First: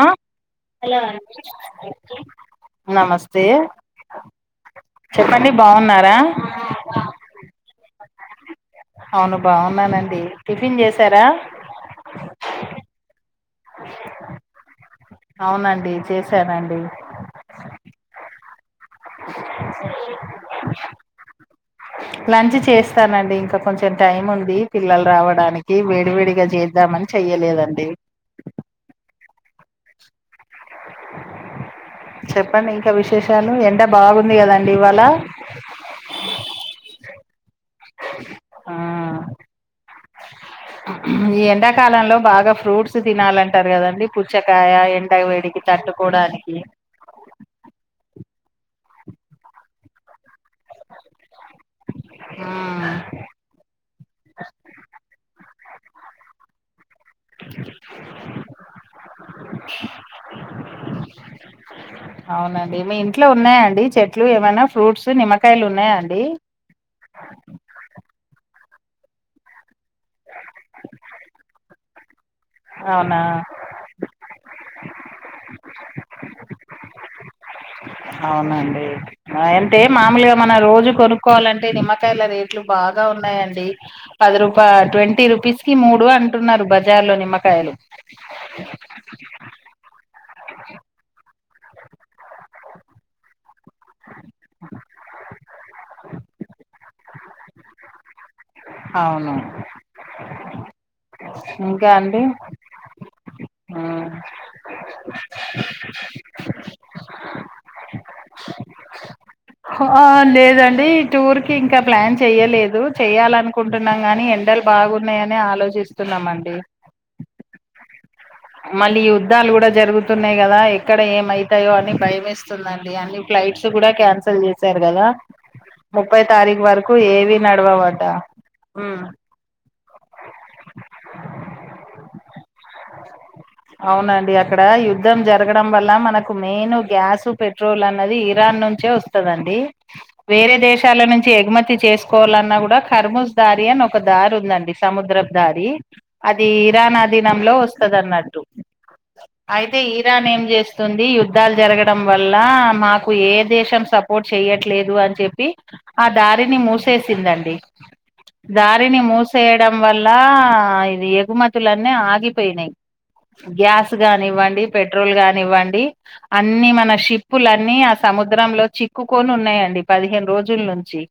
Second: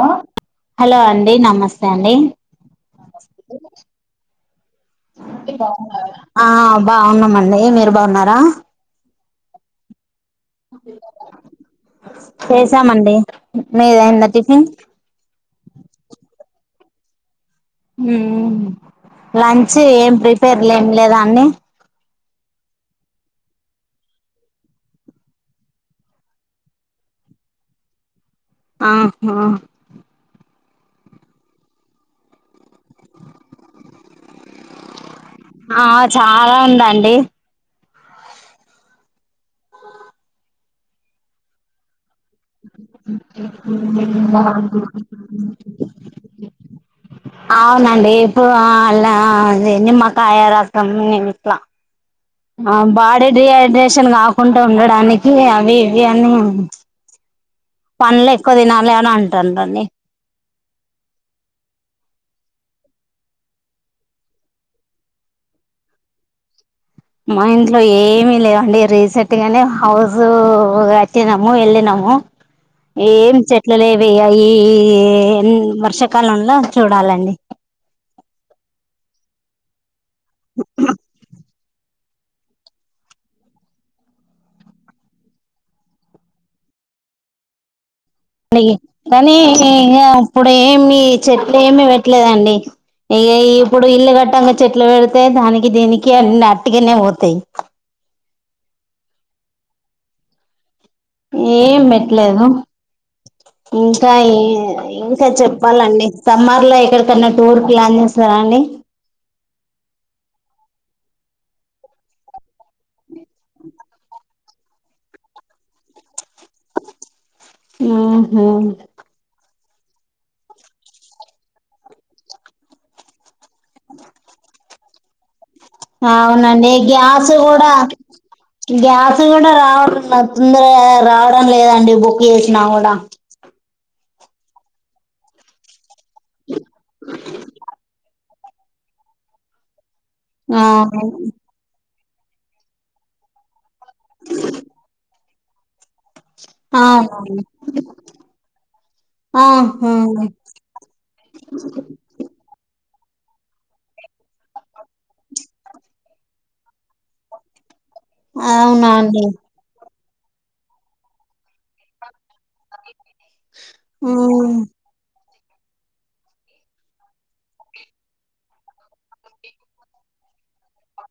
ఆ హలో అండి నమస్తే అండి నమస్తే చెప్పండి బాగున్నారా ఆ బాగున్నామండి మీరు బాగున్నార అవును బాగున్నానండి టిఫిన్ చేశారా చేసామండి మీది అయిందా టిఫిన్ అవునండి చేసానండి లంచ్ ఏం ప్రిపేర్ లేం లేదా అండి లంచ్ చేస్తానండి ఇంకా కొంచెం టైం ఉంది పిల్లలు రావడానికి వేడి వేడిగా చేద్దామని చె యలేదండి ఆహా చెప్ ప్పండి ఇంకా విశేషాలు ఎండ బాగుంది కదండి ఇవాళ ఆ చాలా ఉందండి ఆ ఈ ఎండా కాలంలో బాగా ఫ్రూట్స్ తినాలంటారు కదండీ పుచ్చకాయ ఎండ వేడికి తట్టుకోడానికి అవునండి ఇప్పుడు అలా నిమ్మకాయ రసం ట్లా ఆ మ్మ్ బాడీ డిహైడ్రేషన్ గాకుంట ఉండడానికి అవ్ ఇవ్వి అన్నున్ [unintelligible] పండ్లెక్కువ తినాలి అని అంటాండండ్రి. అవునండి మీ ఇంట్లో ఉన్నాయా అండి చెట్లు ఏమైనా ఫ్రూట్స్ నిమ్మకాయలున్నయా అండి? మా ఇంట్లో ఏమి లేవండి రీసెట్గనే హౌస్ గట్టినము ఎళ్ళినము. అవునా ఏం చెట్లు లేవిగ ఈ వర్షాకాలంల చూడాలండి అవునండి ఆ యంటే మాములుగ మనం రోజు కొనుక్కోవాలంటే నిమ్మకాయల రేట్లు ట్లు బాగా ఉన్నాయండి పది రూపా ట్వంటీ రూపీస్ కి మూడు అంటున్నారు బజార్ లో నిమ్మకాయలు అయ్యి కనీ ఇగా అప్పుడేమి చెట్లేమి పెట్టలేదండి. ఇగ ఇప్పుడు ఇల్లు కట్టంగా చెట్లు పెడితే దానికి దీనికి అన్ని అట్టిగనే పోతయి. అవును ఏం ఇంకా అండి బెట్లేదు మ్మ్. ఇంకా ఏ ఇంక చెప్పాలండి? సమ్మర్లో ఎక్కడకన్ క్కన్న టూర్ ప్లాన్ చేస్తరా అండి? ఆ లేదండి టూర్ కి ఇంక ప్లాన్ చెయలేదు, చెయ్యాలనుకుంటు టున్నాం గాని ఎండలు బాగున్నయనే ఆలోచిస్తున్నమండి. ఉమ్ మళ్ళీ యుద్ధాలుగుడ జరుగుతున్నయి గదా ఎక్కడ ఏమయితదో అని భయమేస్తుందండి అని ఫ్లైట్స్ గుడా క్యాన్సిల్ చేశారు గదా అవునండి గ్యాసు గూడ నడవవట ఉమ్ గ్యాస్ గూడ రావడంలేద్ తొందరగా రావడం లేదండి బుక్ చేసినా గుడా అవునండి అక్కడ యుద్ధం జరగడం వల్ల మనకు మెయిన్ గ్యాస్, పెట్రోల్ అన్నది యే రాన్ నుంచే వస్తదండి, వేరే ఆ దేశాల నుంచి ఎగుమతి చేసు కోవాలన్న గుడా ఖర్మూజ్ దారి అని ఒక దారి ఉందండి సముద్రపు దారి అది ఇరాన్ అవునండి అధీనంలో వస్తదన్నట్టు. అయితే ఆహా ఇరాన్ ఏం జేస్తుంది యుద్ధాలు జరగడం వల్ల మాకు ఏ దేశం సపోర్ట్ చెయట్లేదు అన్చెప్పి ఆ దారిని మూసేసిందండి. అవునా దారిని అండి మూసేయడం వల్ ల్లా ఇది ఎగుమతులన్ని ఆగిపోయినయి. గ్యాస్ ఉమ్ గానివ్వండి, పెట్రోల్ గాన్ నివ్వండి అన్ని మన షిప్పులన్నీ ఆ సముద్రంలో చిక్కుకొన్ ఉన్నయండి పదిహేను రోజ రోజుల్నుంచి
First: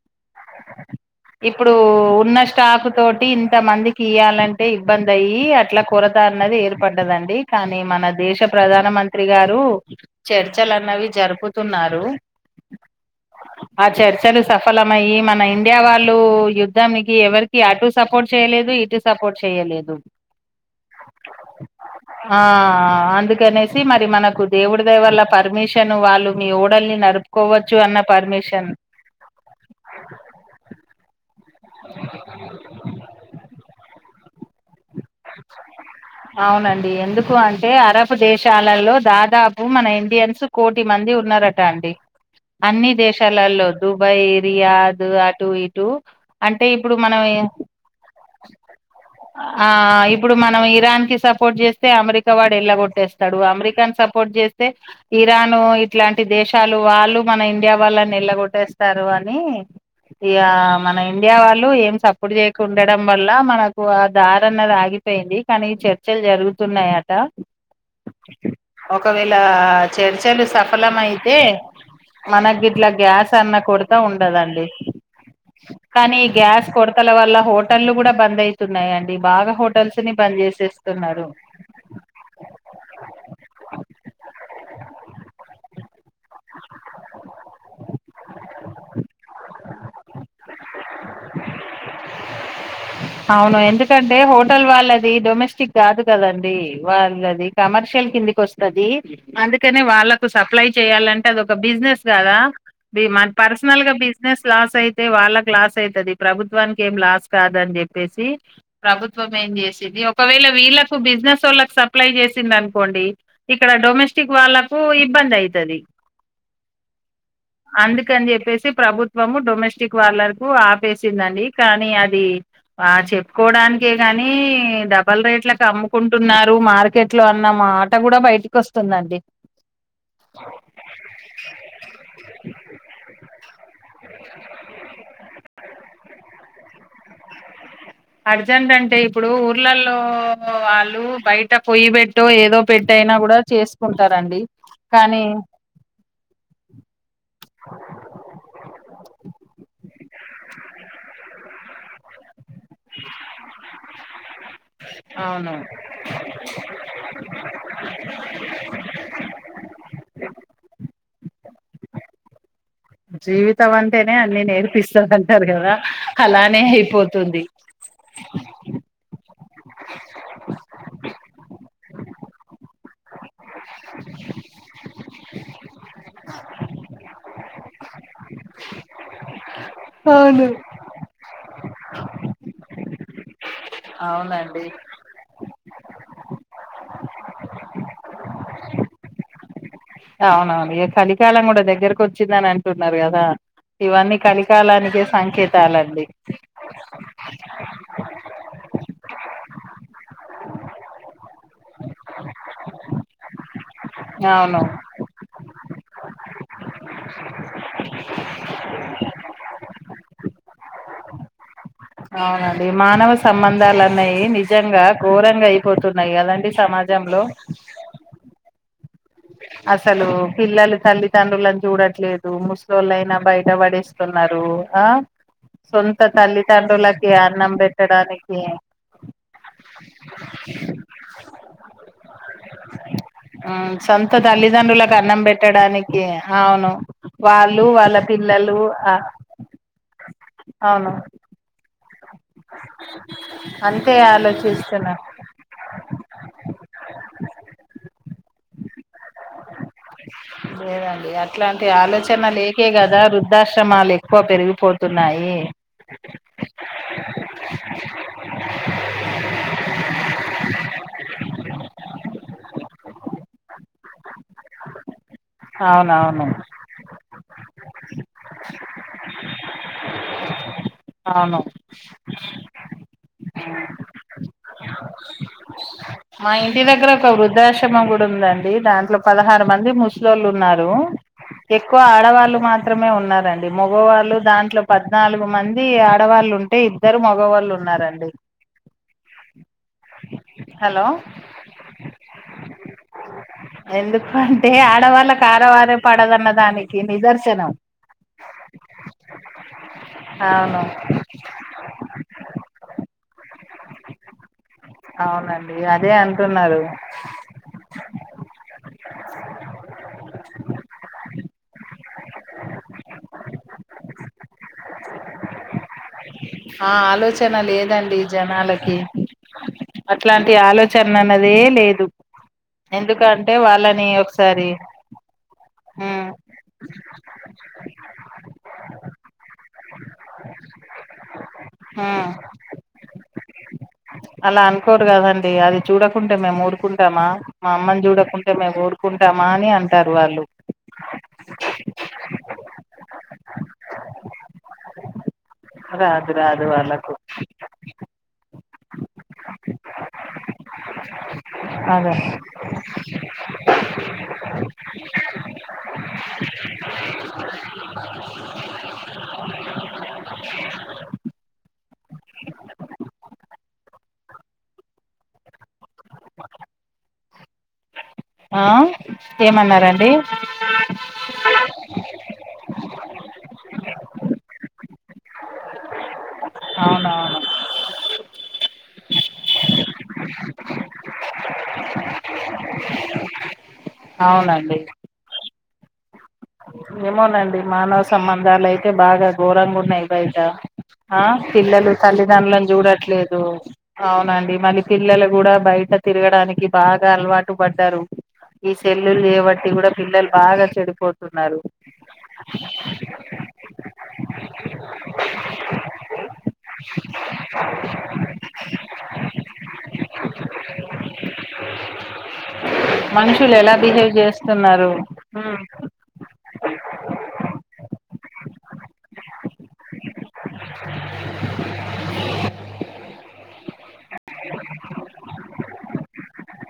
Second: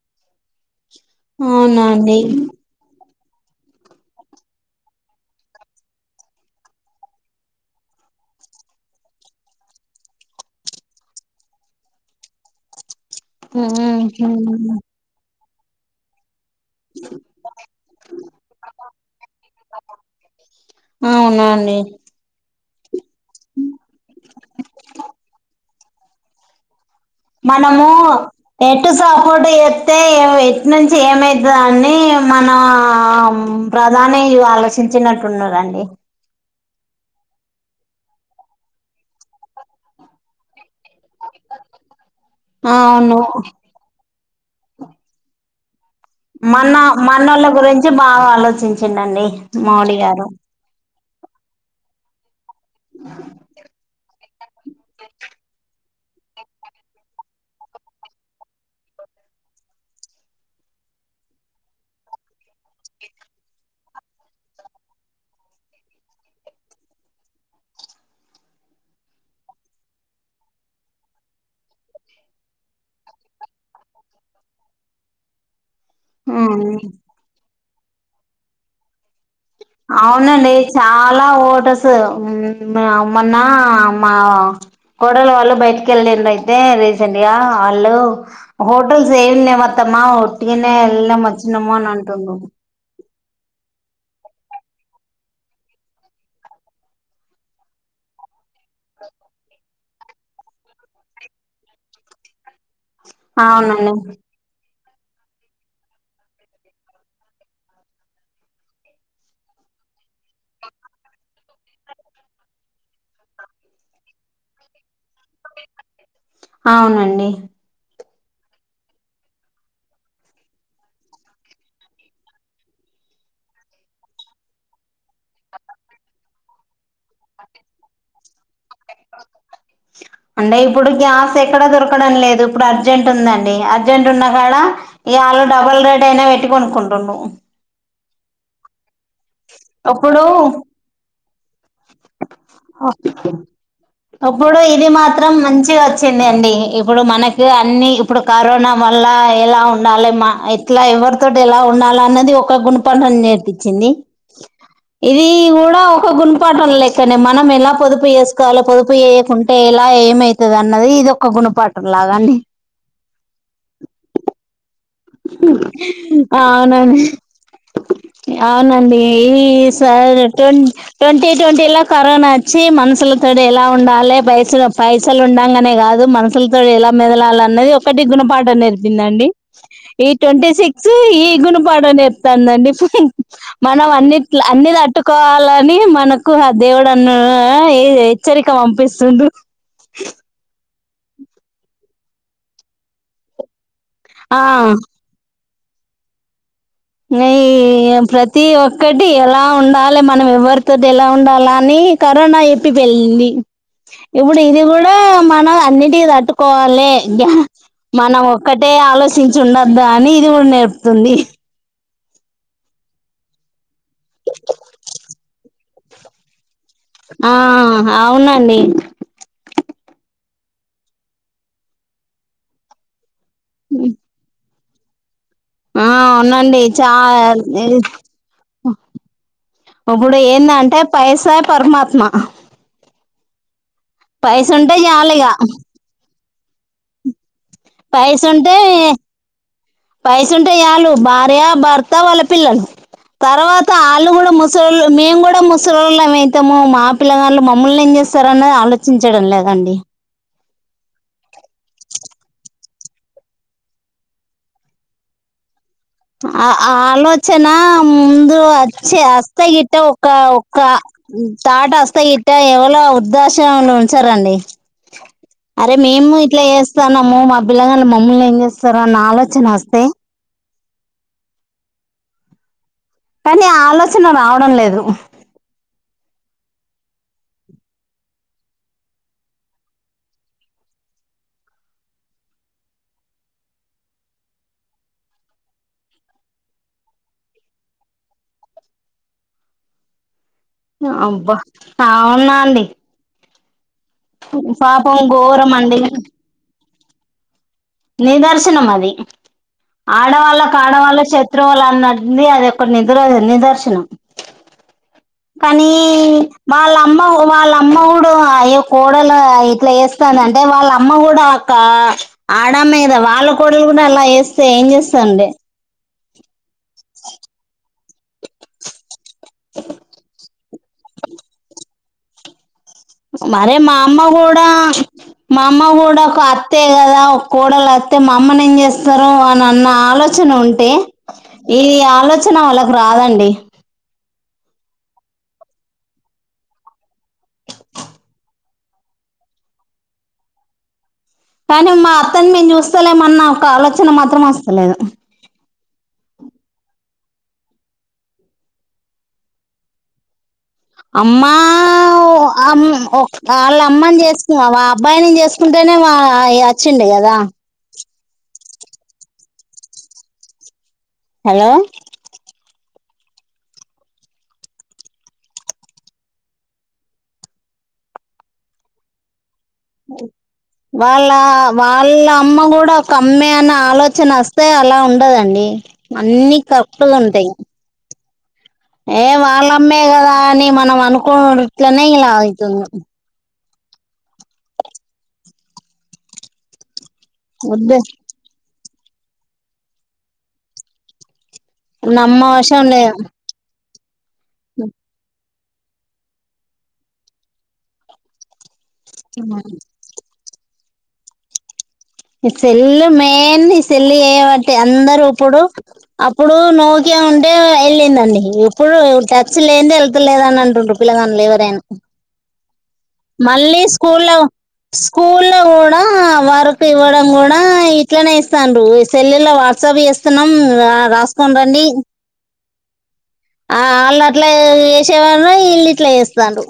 ఇప్పుడూ అవునండి ఉన్న స్టాప్ తోట్ టి ఇంత మందికి ఇయ్యాలంటే ఇబ్బంది అయ్యి అట్ల కొరత అన్నది ఏర్ పడ్దదండి కానీ మన దేశ ప్రధాన మంత్రి గారు చర్చలన్నవి జరుపుతున్నార్ నారు ఆ చర్చలు ఉహు సఫలమయ్యి మన ఇండియా వాళ్ళు ఇ యుద్ధానికి ఎవరికి అటు సపోర్ట్ చేయలేదు, ఇటు సపోర్ట్ చెయలేదు. అవునా అండి ఆ ఆ అందుకనేసి మరి మనకు దేవుడి దయ వల్ల పర్మిష్ శన్ వాళ్ళు మీ ఓడల్ని న మనము ఎటు సపోర్ట్ జెత్తే ఏం ఎట్ నుంచి ఏమై దో అనీ మనా ప్రధాని ఇవార్ చించినట్టు ఉన్నరండి అవునండి ఎందుకు అంటే అరబ్ దేశాలలో దాదాపు మన ఇండియన్స్ కోటి మంది ఉన్నరట అండి. అన్ని అవును దేశాలల్లో దుబాయ్, రియాద్ అటు ఇటు అంటే మన ఇప్పుడు మనం మనోళ్ళ గురించి బాగా ఆలోచించిండండి ఆ మోడీ గార్ ఇప్పుడు మనం ఇరాన్ కి సపోర్ట్ జేస్తే అమెరికావాడెళ్ల గొట్టేస్తడు అమెరికాన్ స పోర్ట్ జేస్తే ఇరాన్ ఇట్లాంటి దేశాలు వాళ్ళు మన ఇండియా వాళ్ళనెల్లగొట్టేస్తారు. మనే ఇగ మన ఇండియా వాళ్ళు ఏం సపుడు చేయకు ఉండడం వల్ల మనకు ఆ దార అన్నది ఆగి అపోయింది కానీ చర్చలు జరుగుతున్నాయట ఒకవేళ చర్చలు సఫలం అయితే మనకి ఇట్లా గ్యాస్ అన్న కొరత ఉండదండి కానీ గ్యాస్ ఉమ్ కొరతల వల్ల హోటళ్ల్లు కూడా బంద్ అయితున్నాయిండి బాగా హోట అవునండి చాలా ఓటస్ మొన్న మా కోడలు వాళ్ళ బయ ెళ అయితే రీసెంట్ గా వాళ్ళు హోటల్స్ ఏమిన్నా మత్తమ్మా ఎలా వచనము అంటుండు అవును ఎందుకంటే హోటల్ వాళ్ళది డొమెస్టిక్ కాదు కదండి వాళ్ళది కమర్షియల్ కిందికి వస్తుంది అందుకనే వాళ్ళకు సప్లై చెయాలంటే అది ఒక బిజినెస్ కాదా మన పర్సనల్ గా అవునండి బిజినెస్ లాస్ అయితే వాళ్ళకి లాస్ అయితది ప్రభుత్వానికి ఏం లాస్ కాదని చెప్పేసి ప్రభుత్వం ఏం చేసిేది ఒకవేళ వీళ్లకు బిజినెస్ వాళ్ళలకు సప్లై చేసి సింది అనుకోండి ఇక్కడ డొమెస్టిక్ వాళ్ళకు ఇబ్బంది అయితది అవునండి అని చెప్పేసి ప్రభుత్వము డొమెస్టిక్ వాళ్ళకు ఆపేసిందండి కానీ అది ఆ చెప్పుకోవడానికే కాని డబల్ రేట్లలకు అమ్ముకుంటున్నారు మార్కెట్ ట్లో అన్న మా ఆట కూడా బయటికి వస్తుందండి అంటే ఇప్పుడు గ్యాస్ ఎక్కడ దొరకడం లేదు ఇప్పుడు అర్జెంట్ ఉంద అర్జెంట్ ఉన్నా కాడ ఇగ ఆళ్ళు డబుల్ రేట్ అయినా పెట్టి కొనుకుంటు అర్జెంట్ అంటే ఇప్పుడు ఊర్లలో ఇప్పుడు వాళ్ళు బయట పొయ్యిబెట్టు ఏదో పెట్టి అయినా కూడా చేసుకు అప్పుడు ఇది మాత్రం మంచిగా వచ్చింది అండి ఇప్పుడు మనకి అన్ని ఇప్పుడు కరోనా వల్ల ఎలా ఉండాలి మా ఇట్లా ఎవరితో ఎలా ఉండాల అన్నది ఒక గుణపాఠం నేర్పించింది ఇది అవును కూడా ఒక గుణ పాఠం లేక్కనే మనం ఎలా పొదుపు చేేసుకోవాలి పొదుపు చేయకుంటే ఎలా ఏమైతది అన్నది ది ఇదొక్క గుణపాఠంలాగా అండి జీవిత అంటేనే అని నేర్పిస్త ది అంటారు కదా అలానే అవునండి అయిపోతుంది అవునండి ఈ సర్ ట్వంటీ ట్వంటీ లో కరోనా వచ్చి మనుషుల తోటి ఎలా ఉండాలి పైస పైసలు ఉండగానే కాదు మనషులతోటి ఎలా మెదలాలి అన్నది ఒకటి గుణపాఠం నేర్పింద ఈ ట్వంటీ సిక్స్ ఈ గుణపాఠం నేర్పాతంది అండి మనం అన్నిట్ల అవునండి అన్ని తట్టుకోవాలని మనకు ఆ దేవుడున్న ఏ హెచ్చరిక పంపిస్తుడు అవునవును ఇక కలికాలం కూడా దగ్గరకు వచ్చిందని అంటున్నారు కదా ఇవన్నీ ఆ కలికాలానికె సంకేతాలండి ఇక ఈ ప్రతి ఒక్కటి ఎలా ఉండాలి మనం ఎవరితోటి ఎలా ఉండాల అని కరోనా చెప్పి వెళ్ళంది ఇప్పుడు అవును ఇది కూడా మన అన్నిటికి తట్టుకోవాలె గ్యా మనం ఒక్కటే ఆలోచించి ఉండద్దా అని ఇది కూడా నేర్పుతుంది అవునండి మానవ సంబంధాలు అన్నయీ నిజంగా ఘోరంగా అయిపోతున్నాయి కదా అండి సమాజంలో ఆ అవునండి అసలు పిల్లలు తల్లిదండ్రులలను చూడట్లేదు ముసలుళ్లైనా బయట పడేస్తున్నారు ఆ ఆ సొంత అవునండి చా తల్లిదండ్రులకి అన్నం పెట్టడానికి ఇప్పుడు ఏందంటే పైసే పరమాత్మ సొంత పైస ఉంటే తల్లిదండ్రులకు చాలు అన్నం ఇగ పెట్టడానికి అవును వాళ్ళు వాళ్ళ పైస ఉంటే పిల్లలు ఆ, పైస ఉంటే చాలు అవును భార్య భర్త త వాళ్ళ పిల్లలు తర్వాత అంతే అళ్ళు కూడా ముసలిళ్ళు ఆలోచిస్తున్నా మేము కూడా ముసలోళం అయితము మా పిల్లగాళ్ళలు మమ్మల్ని ఏం చేస్తారు అన్నది ఆలోచించడం లేదండి లేదండి అట్లాంటి ఆలోచన లేకే కదా వృద్ధాశ్రమాలు ఎక్కువ పెరిగిపోతున్నాయి ఆ ఆలోచన ముందు వచ్చే అస్తే గిట్ట ఒక ఒక్క తాట సరండి అరే మేము అవునవును ఇట్లా చేస్తాన్నాము మా పిల్లగాలు మమ్మల్ని ఏం చేస్తారు నా ఆలోచన మస్తే అవునా ఉమ్ కానీ ఆ ఆలోచన రావడం లేదు మా ఇంటి దగ్గర ఒక వృద్ధాశ్రమం గూడ ఉందండి దాంట్లో పదహారు మంది ముస్లళ్లు ఉన్నారు ఎక్కువ ఆడవాళ్లుు మాత్రమే ఉన్నారంండి మగవాళ్ళు దాంట్లో పద్నాలుగు మంది ఆడవాళ్ళ డి ఇద్దరు మగవాళ్ళు ఉన్నారండి హలో అబ్బా అవున్నా అండి ఎందుకంటే పాపం ఆడవాళ్ళ ఘోరం ఆడవారే అండి పడదన్న దానికి నిదర్శనం నిదర్శనం అది ఆడవాళ్ళకి అవును ఆడవాళ్ళే శత్రువుళ్ల అన్నటు ఉంది అది ఒకక్క ని ఇ నిదర్శనం అవునండి కానీ అదే అంటున్నారు వాళ్ళ అమ్మ వాళ్ళ అమ్మడు ఆ యొక్క కోడల ఇట్లా వేస్తందింటే వాళ్ళ అమ్మ కూడా ఒక్క ఆడ ఆమె కదా వాళ్ళ కోడలు కూడా అలా చేస్తే ఏం చేస్తాండి ఆ ఆలోచన లేదండి జనాలకి అట్లాంటి ఆలోచన అన్నదే లేదు ఎందుకంటే మరే మా వాళ్ళని అమ్మ కూడా ఒకసారి మా అమ్మ కూడా ఉమ్ ఒక అత్త ఎ కదా ఒక కోడళ అతే మా అమ్మని ఏం చేస్తారు అని అ నా ఆలోచన ఉంటే ఈ ఉమ్ ఆలోచన వాళ్ళకు రాదండి అలా అనుకోరు కదండి అది చూడకుంటే మేము ఊరుకుంటామా మా అమ్మని చూడకుంటే మేము ఊడుకుంటా ంటమా అని అంటారు వాళ్ళు కానీ మా అత్తని మేము చూస్తలేమన్నా ఒక ఆలోచన మాత్రం అస్తలేదు రాదు రాదు వాళ్ళకు అమ్మా అదే అమ్ వాళ్ళ అమ్మని చేసుకు ఆ అబ్బాయిని చేసుకుంటే వా ఇ అచ్చింది కదా హలో ఆ ఏమన్నారండి వాళ్ళ వాళ్ళ అమ్మ కూడా కమ్మే అన్న ఆలోచన అస్తే అలా ఉండదండి అన్నిీ కరెక్ట్గా అవునవును ఉంటాయి ఏ వాళ్ళుమ్మే కదా అని మనం అనుకోన్నట్లనే ఇలా అయితుంది అవునండి ఏమోనండి వద్దు మానవ సంబంధాలు అయితే బాగా ఘోరంగా ఉన్నాయి బయట ఆ పిల్లలు తల్లిదండ్రులను నమ్మవశం లేదు చూడట్లేదు అవునండి మళ్ళీ పిల్లలు కూడా బయట తిరగడానికి బాగా అలవాటు పడ్డారు ఈ సెల్లులు చేబట్టి కూడా పిల్లలు బాగా చెడిపోతున్నారు ఈ సెల్లు మెయిన్ ఈ సెల్ చేయబట్టి అందరుూ ఇప్పుడు అప్పుడు నోకియా ఉంటే ఎళ్ళిందండి ఎప్పుడు ట్యాక్స్ లేనిది ఎళ్తలేదా అని అంటుంట్రు పిల్లగాళ్ళులు ఎవరైనా మనుషులు ఎలా మళ్ళీ బిహేవ్ స్కూల్ లో చేస్తున్నారు స్కూల్ ల ఉమ్, కూడా వరుకు ఇవ్వడం కూడా ఇట్లనే ఇస్తండ్రు ఇస్ సెలుల్ల వాట్సాప్ చేస్తున్నాం రాసుకోని రండి ఆ ఆళ్ళు అట్లా ఏసేవార్నా ఇల్ ఇట్లా ఏస్తారు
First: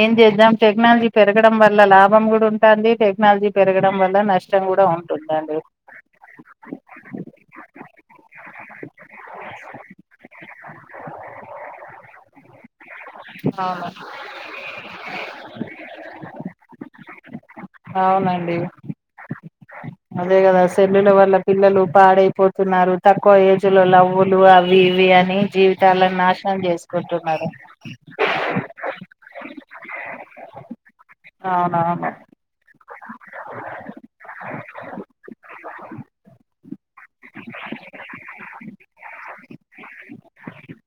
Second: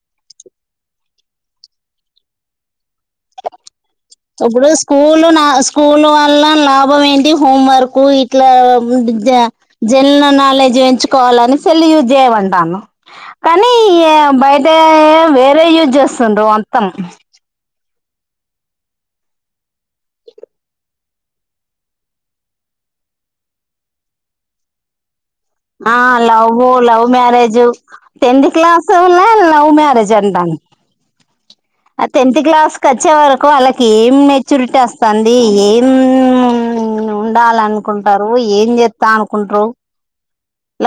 ఏం చేద్దాం టెక్నాలజీ పెరగడం వల్ల లాభం కూడా ఉంటంది టెక్నాలజీ పెరగడం వల్ల నష్టం ఇప్పుడు కూడా స్కూల్ నా ఉంటుందండి స్కూల్ వల్ల లాభం ఏంటి ఇది హోం వర్క్ ఇట్లా జ జనరల్ నాలెడ్జ్ ఎంచుకోవాలని సెల్ యూజ్ ఏవంటానవ్ కానీ అవును ఇగ బయట వేరే యూజ్ చేస్తుండ్ర అంతం అవునండి అదే కదా సెల్లుల వల్ల పిల్లలు పాడైపోతున్నారు తక్కువ ఏజ్ లో లవ్వులు అవి ఇవి అని ఆ జీవితాలను నాశనం లవ్ ఉ లవ్ చేసుకుంటున్నారు మ్యారేజు టెన్త్ క్లాస్ కూన లవ్ మ్యారేజ్ అంట అవునావును కచ్చే వరకు వాళ్ళకి ఏం మేచ్యూరిటీ అస్తంది ఏం ఉండాల అనుకుంటరు ఏం చేత అనుకుంట్రూ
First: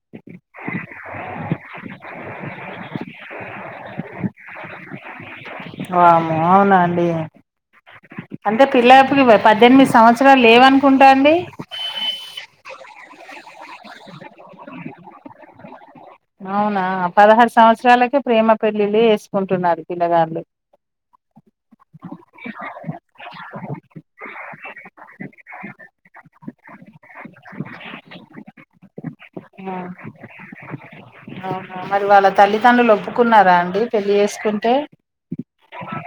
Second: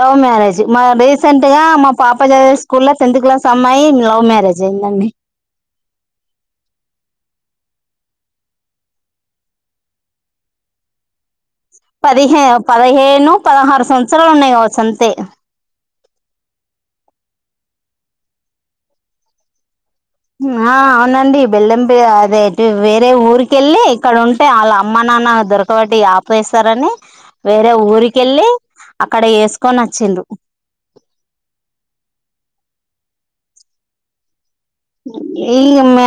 లవ్ మ్యారేజ్ మా రీసెంట్ గా మా పాప చదివే స్కూల్ లో టెన్త్ క్లాస్ అమ్మాయి లవ్ మ్యారేజ్ రజయిందండి వామ్మో అవునా అండి అంటే పిల్లప్పుకి పద్దెనిమిది సంవత్సరాలు లేవనుకుంటా అండి పదిహే పదిహేను పదహారు సంవత్సరాలు ఉన్నాయి కావచ్చు అంతే అవునా పదహారు సంవత్సరాలకే ప్రేమ పెళ్లిళ్లు చేసుకుంటున్నారు పిల్లగాళ్ళు ఆ అవునండి బెల్లం పె అదే ఇట్ వేరే ఊరిక వెళ్ళి ఇక్కడ ఉంటే వాళ్ళ అమ్మ నాన్న దొరకబటి ఆపేస్తారని వేరే ఊరికెళ్ళి అక్కడ ఆ వేసుకొని వచ్చిండ్రు అవునా మరి వాళ్ళ తల్లిదండ్రులు ఒప్పు కున్నారా అండి పెళ్ళి చేసుకుంటే ఇ మ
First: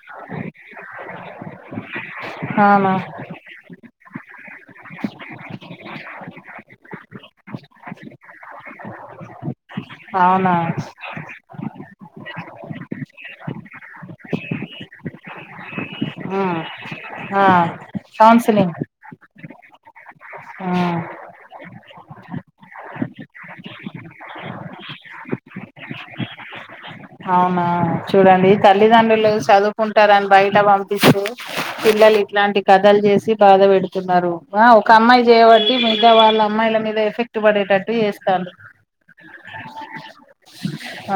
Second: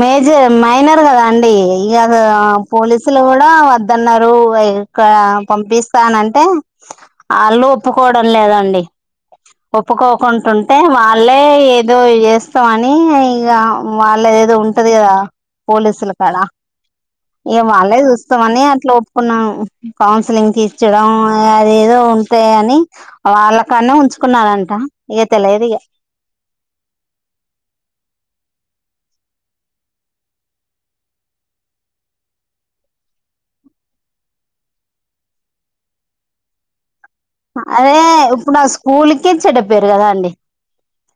మేజర్ మైనర్ కదా అండి ఇగా అస్ ఆ అవునా పోలీసులు కూడా వద్దన్నారు ఇగ ఇక్కడ పంపిస్తానంటే అళ్లు ఒప్పుకోవడం లేదండి అవునా ఒప్పుకోకుంటుంటే వాళ్ళే ఏదో చేస్తాం ఆన్ ని ఇగ వాళ్ళ ఏదో ఉంటది కదా పోలీసుల కడ ఉమ్. ఆ ఇగ వాళ్ళే చూస్తామని కౌన్సిలింగ్ అట్లా ఒప్పుకున్నాం కౌన్సిలింగ్ ఉమ్. తీర్చడం అదేదో ఉంటాయ అని వాళ్ళ కన్నా ఉంచుకున్నారంట ఇగ తెలియదు ఇగ అవునా చూడండి తల్లిదండ్రులు చదువుకుంటరని బయట పంపిస్తే పిల్లలు ఇట్లాంటి కథలు చేసి బాధ పెడుతున్నారు ఒక అమ్మాయి చేయబట్టి మిగతా వాళ్ళ అమ్మాయిల మీద ఏఫక్ట్ పడేటట్టు అదే చేస్తాలు ఇప్పుడు ఆ స్కూల్ కి చెడు పేరు కదా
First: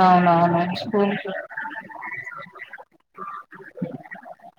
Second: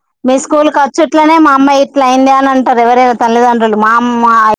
అవునవును స్కూల్ కు చిట్లనే మా అమ్మాయి ఇట్ల అయింది అని అంటారు ఎవర తల్లిదండ్రులు మా అమ్మయ్